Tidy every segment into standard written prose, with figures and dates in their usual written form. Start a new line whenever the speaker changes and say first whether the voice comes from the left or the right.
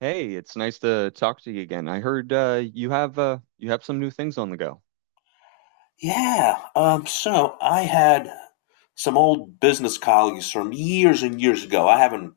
right: Hey, it's nice to talk to you again. I heard you have some new things on the go.
left: Yeah. So I had some old business colleagues from years and years ago. I haven't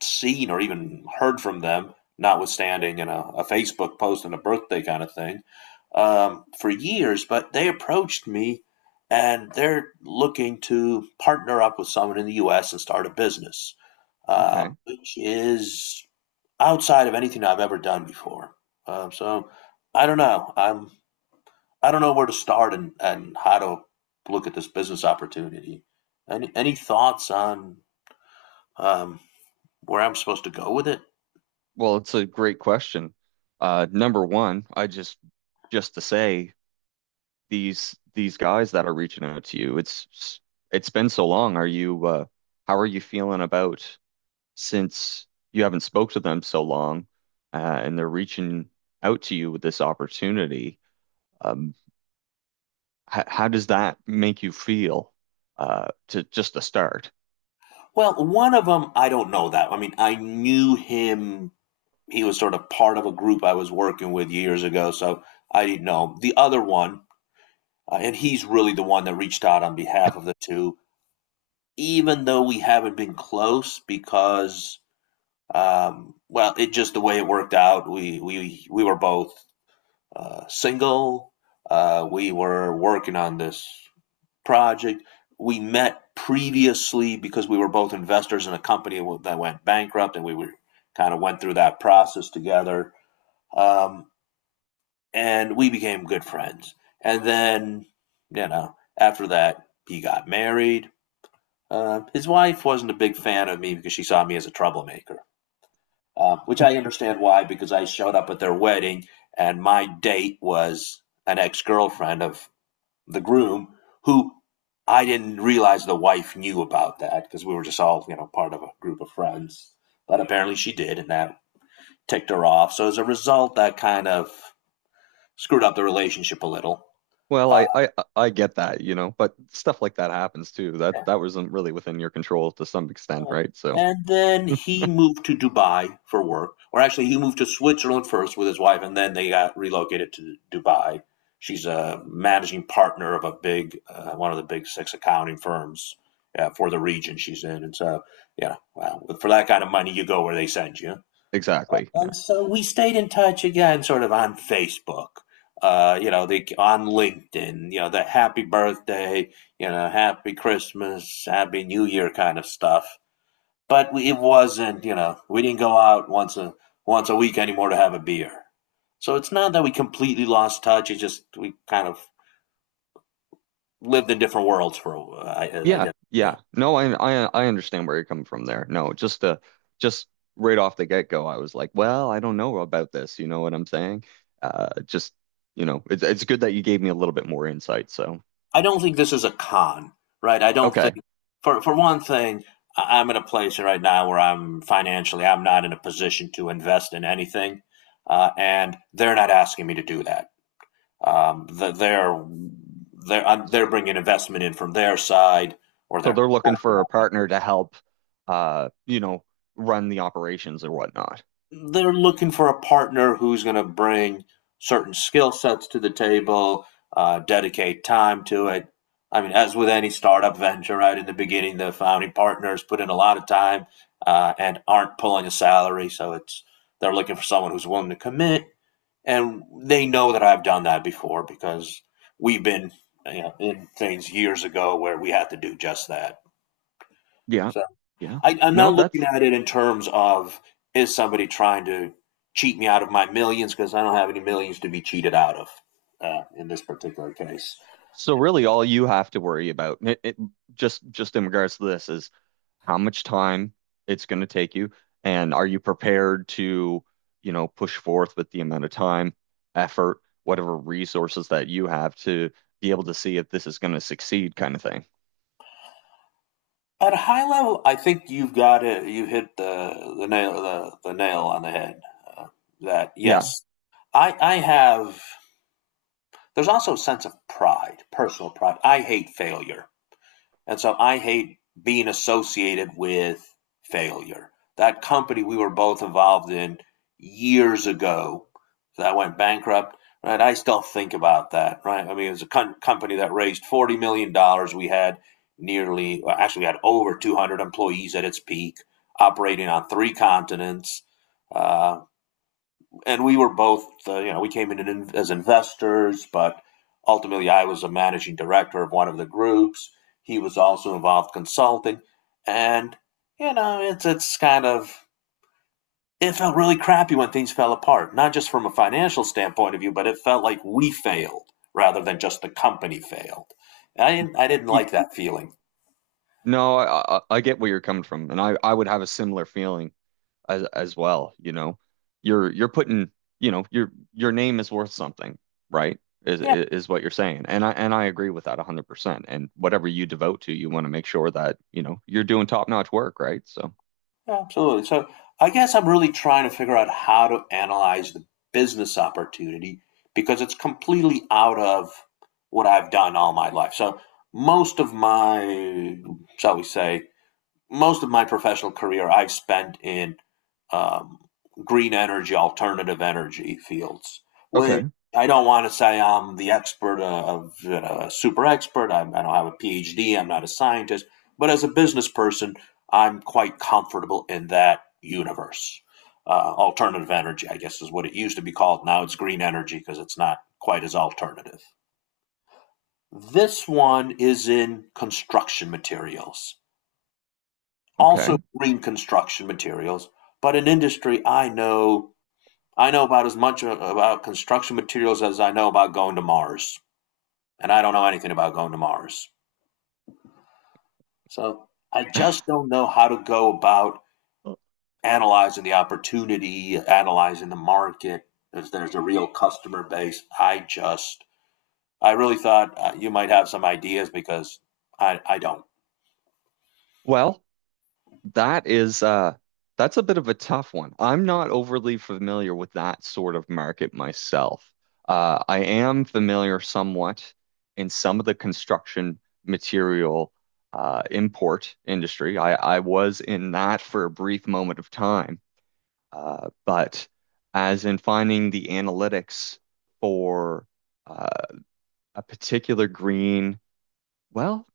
left: seen or even heard from them, notwithstanding in a Facebook post and a birthday kind of thing, for years. But they approached me and they're looking to partner up with someone in the U.S. and start a business,
right: Okay.
left: which is outside of anything I've ever done before. So I don't know. I don't know where to start and how to look at this business opportunity. Any thoughts on um, where I'm supposed to go with it?
right: Well, it's a great question. Number one, I just to say these guys that are reaching out to you, it's been so long. Are you how are you feeling about since you haven't spoke to them so long, and they're reaching out to you with this opportunity? Um, how does that make you feel to just to start?
left: Well, one of them, I don't know that. I mean, I knew him. He was sort of part of a group I was working with years ago, so I didn't know. The other one, and he's really the one that reached out on behalf of the two, even though we haven't been close because, well, it just the way it worked out. We were both single. We were working on this project. We met previously because we were both investors in a company that went bankrupt, and we were kind of went through that process together. Um, and we became good friends. And then, you know, after that, he got married. His wife wasn't a big fan of me because she saw me as a troublemaker, which I understand why because I showed up at their wedding and my date was an ex girlfriend of the groom, who I didn't realize the wife knew about that because we were just all, you know, part of a group of friends. But apparently she did, and that ticked her off. So as a result, that kind of screwed up the relationship a little.
right: Well,
left: Uh,
right: I I get that, you know, but stuff like that happens too. That wasn't really within your control to some extent,
left: Right.
right: right? So
left: And then he moved to Dubai for work, or actually, he moved to Switzerland first with his wife, and then they got relocated to Dubai. She's a managing partner of a big, one of the big six accounting firms for the region she's in. And so, yeah, well, for that kind of money, you go where they send you.
right: exactly. Yeah,
left: And so we stayed in touch again, sort of on Facebook, you know, the, on LinkedIn, you know, the happy birthday, you know, happy Christmas, happy New Year kind of stuff, but we, it wasn't, you know, we didn't go out once a week anymore to have a beer. So it's not that we completely lost touch, it just we kind of lived in different worlds for, I
right: yeah,
left: guess.
right: yeah. No, I I understand where you're coming from there. No, just right off the get-go, I was like, well, I don't know about this, you know what I'm saying? Uh just, you know, it's good that you gave me a little bit more insight. So
left: I don't think this is a con, right? I don't think,
right: okay.
left: for one thing, I- am in a place right now where I'm financially I'm not in a position to invest in anything, and they're not asking me to do that. Um, they're they're bringing investment in from their side or
right: So
left: their,
right: they're looking for a partner to help you know, run the operations or whatnot.
left: they're looking for a partner who's going to bring certain skill sets to the table, dedicate time to it. I mean, as with any startup venture, right in the beginning, the founding partners put in a lot of time and aren't pulling a salary, so it's they're looking for someone who's willing to commit, and they know that I've done that before because we've been, you know, in things years ago where we had to do just that.
right: Yeah.
left: So.
right: Yeah.
left: I'm
right: No,
left: not looking
right: that's.
left: at it in terms of is somebody trying to cheat me out of my millions because I don't have any millions to be cheated out of, in this particular case.
right: So really, all you have to worry about, just in regards to this, is how much time it's going to take you, and are you prepared to, you know, push forth with the amount of time, effort, whatever resources that you have to be able to see if this is going to succeed, kind of thing.
left: At a high level, I think you've got it. You hit the nail on the head. Uh, that
right: Yeah.
left: yes, I have. There's also a sense of pride, personal pride. I hate failure. And so I hate being associated with failure. That company we were both involved in years ago, so that went bankrupt, right? I still think about that, right? I mean, it was a company that raised $40 million. Dollars. We had nearly, well, actually, we had over 200 employees at its peak, operating on three continents. Uh, and we were both, you know, we came in as investors, but ultimately I was a managing director of one of the groups. He was also involved consulting, and you know, it's kind of it felt really crappy when things fell apart, not just from a financial standpoint of view, but it felt like we failed rather than just the company failed. I didn't
right: Ye-
left: like that feeling.
right: no, I I get where you're coming from, and I would have a similar feeling as well, you know. You're putting, you know, your name is worth something, right? Is
left: Yeah.
right: is what you're saying. And I agree with that 100%. And whatever you devote to, you want to make sure that, you know, you're doing top-notch work, right? So,
left: Yeah. Absolutely. So I guess I'm really trying to figure out how to analyze the business opportunity because it's completely out of what I've done all my life. So most of my, shall we say, most of my professional career I've spent in um, green energy, alternative energy fields, which
right: okay.
left: I don't want to say I'm the expert of, you know, a super expert. I don't have a PhD. I'm not a scientist, but as a business person, I'm quite comfortable in that universe. Alternative energy, I guess, is what it used to be called. Now it's green energy because it's not quite as alternative. This one is in construction materials, also
right: Okay.
left: green construction materials, but in industry I know about as much about construction materials as I know about going to Mars, and I don't know anything about going to Mars. So I just don't know how to go about analyzing the opportunity, analyzing the market. If there's a real customer base, I really thought you might have some ideas because I don't.
right: Well, that is that's a bit of a tough one. I'm not overly familiar with that sort of market myself. I am familiar somewhat in some of the construction material import industry. I was in that for a brief moment of time, but as in finding the analytics for uh, a particular green, well,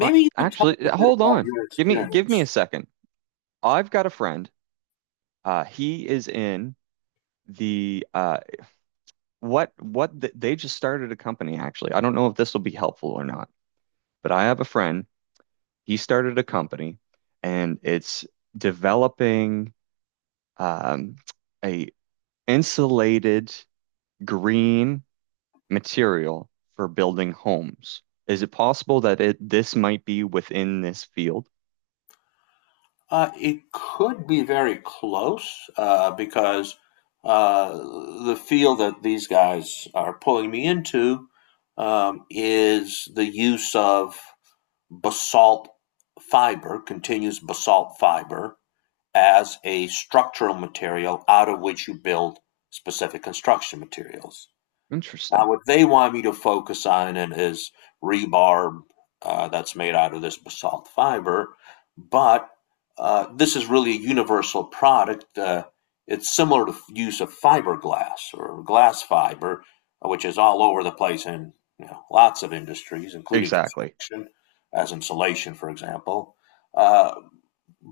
right: I,
left: you can tell
right: actually,
left: us a bit
right: hold
left: about
right: on.
left: your
right: Give me
left: experience.
right: a second. I've got a friend. He is in the they just started a company actually. I don't know if this will be helpful or not, but I have a friend. He started a company, and it's developing um, a insulated green material for building homes. Is it possible that it this might be within this field?
left: It could be very close because uh, the field that these guys are pulling me into is the use of basalt fiber, continuous basalt fiber, as a structural material out of which you build specific construction materials. Now,
right: Interesting.
left: what they want me to focus on in is rebar that's made out of this basalt fiber, but this is really a universal product. It's similar to use of fiberglass or glass fiber, which is all over the place in, you know, lots of industries, including
right: Exactly.
left: construction, as insulation, for example. Uh,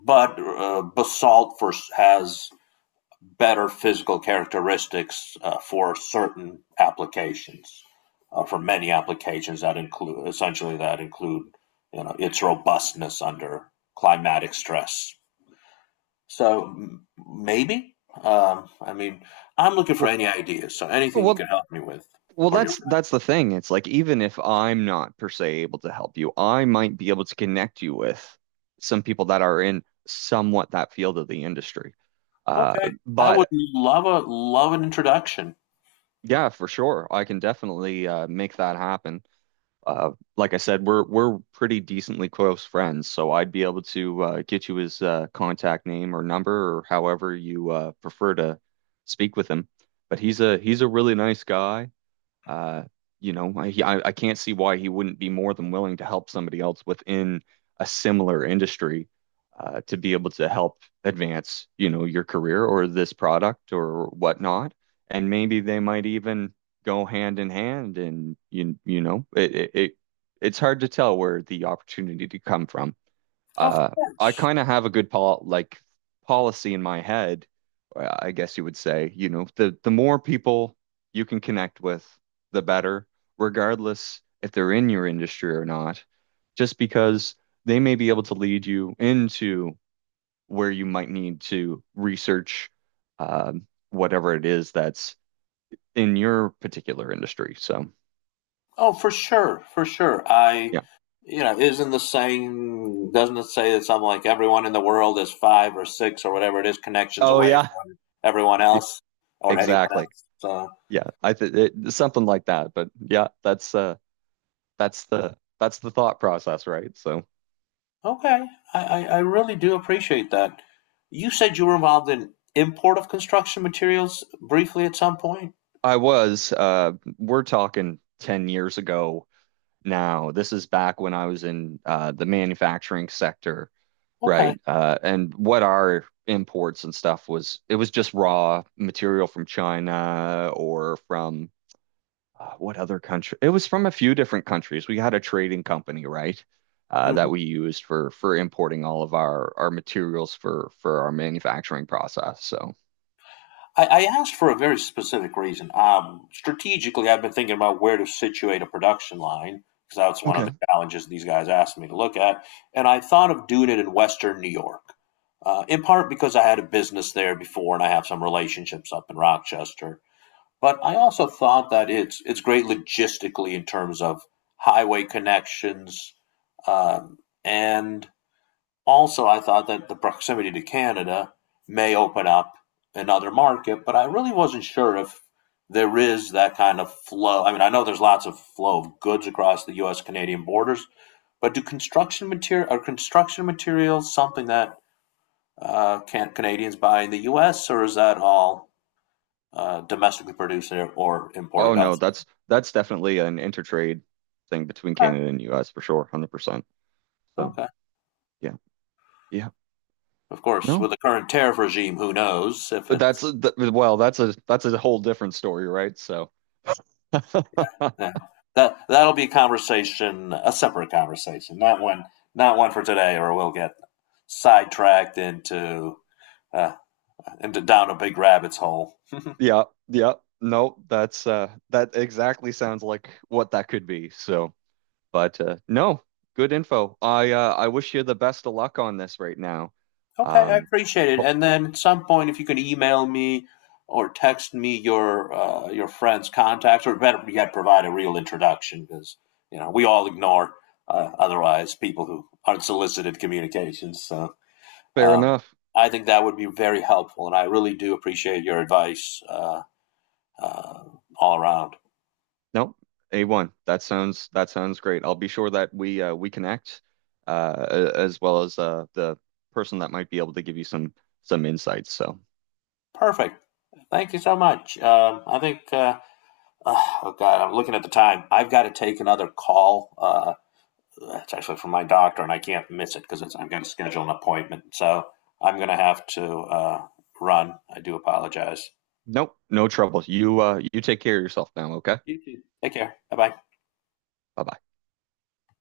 left: but basalt for, has better physical characteristics for certain applications, for many applications that include essentially that include, you know, its robustness under climatic stress. So maybe, I mean, I'm looking for
right: Well,
left: any ideas. So anything you can
right: well,
left: help me with,
right: Well,
left: or your
right: that's
left: friend.
right: that's the thing. It's like even if I'm not per se able to help you, I might be able to connect you with some people that are in somewhat that field of the industry. Uh,
left: Okay, I would
right: but
left: love an introduction.
right: Yeah, for sure, I can definitely make that happen. Like I said, we're pretty decently close friends, so I'd be able to get you his contact name or number or however you prefer to speak with him. But he's a really nice guy. Uh, I can't see why he wouldn't be more than willing to help somebody else within a similar industry to be able to help advance, you know, your career or this product or whatnot. And maybe they might even go hand in hand. And you know, it's hard to tell where the opportunity to come from.
left: Of
right: Uh, I
left: course.
right: kind of have a good pol like policy in my head, I guess you would say, you know, the more people you can connect with, the better, regardless if they're in your industry or not, just because they may be able to lead you into where you might need to research whatever it is that's in your particular industry. So,
left: Oh, for sure, for sure. I,
right: yeah.
left: you know, isn't the saying, doesn't it say that something like everyone in the world is five or six or whatever it is connections
right: Oh,
left: away
right: yeah.
left: from everyone
right: Yeah,
left: else or anyone
right: exactly.
left: else? So,
right: Yeah, I think something like that. But yeah, that's that's the thought process, right? So
left: okay, I really do appreciate that. You said you were involved in import of construction materials briefly at some point.
right: I was we're talking 10 years ago now. This is back when I was in the manufacturing sector,
left: Okay.
right: right? Uh, and what our imports and stuff was it was just raw material from China or from what other country? It was from a few different countries. We had a trading company, right?
left: Mhm.
right: That we used for importing all of our materials for our manufacturing process. So
left: I asked for a very specific reason. Strategically, I've been thinking about where to situate a production line because that's one of the
right: okay.
left: challenges these guys asked me to look at. And I thought of doing it in Western New York, in part because I had a business there before and I have some relationships up in Rochester. But I also thought that it's great logistically in terms of highway connections, um, and also, I thought that the proximity to Canada may open up another market, but I really wasn't sure if there is that kind of flow. I mean, I know there's lots of flow of goods across the U.S. Canadian borders, but do construction material are construction materials something that can Canadians buy in the U.S. or is that all domestically produced or
right: Oh
left: imported
right: no,
left: elsewhere?
right: that's definitely an intertrade thing between
left: Okay.
right: Canada and US for sure, 100%. So,
left: Okay.
right: yeah. Yeah.
left: Of course,
right: No.
left: with the current tariff regime, who knows if
right: But
left: it.
right: That's a, th well, that's a whole different story, right? So,
left: Yeah. That that'll be a conversation, a separate conversation, not one for today, or we'll get sidetracked into uh, down a big rabbit's hole. Okay,
right: yeah. Yeah. No, that's that exactly sounds like what that could be. So, but no, good info. I wish you the best of luck on this right now.
left: I
right: Um,
left: appreciate it.
right: ho-
left: And then at some point, if you could email me or text me your friend's contacts, or better yet, provide a real introduction, because you know we all ignore otherwise people who aren't solicited communications. So.
right: Fair
left: Um,
right: enough.
left: I think that would be very helpful, and I really do appreciate your advice uh, all around.
right: No, A1. That sounds great. I'll be sure that we connect uh, as well as the person that might be able to give you some insights. So,
left: Perfect. Thank you so much. I think, oh God, I'm looking at the time. I've got to take another call. It's actually from my doctor, and I can't miss it because I've got to schedule an appointment. So I'm going to have to run. I do apologize.
right: nope, no trouble. You you take care of yourself now, okay?
left: You too. Take care. Bye bye.
right: Bye-bye.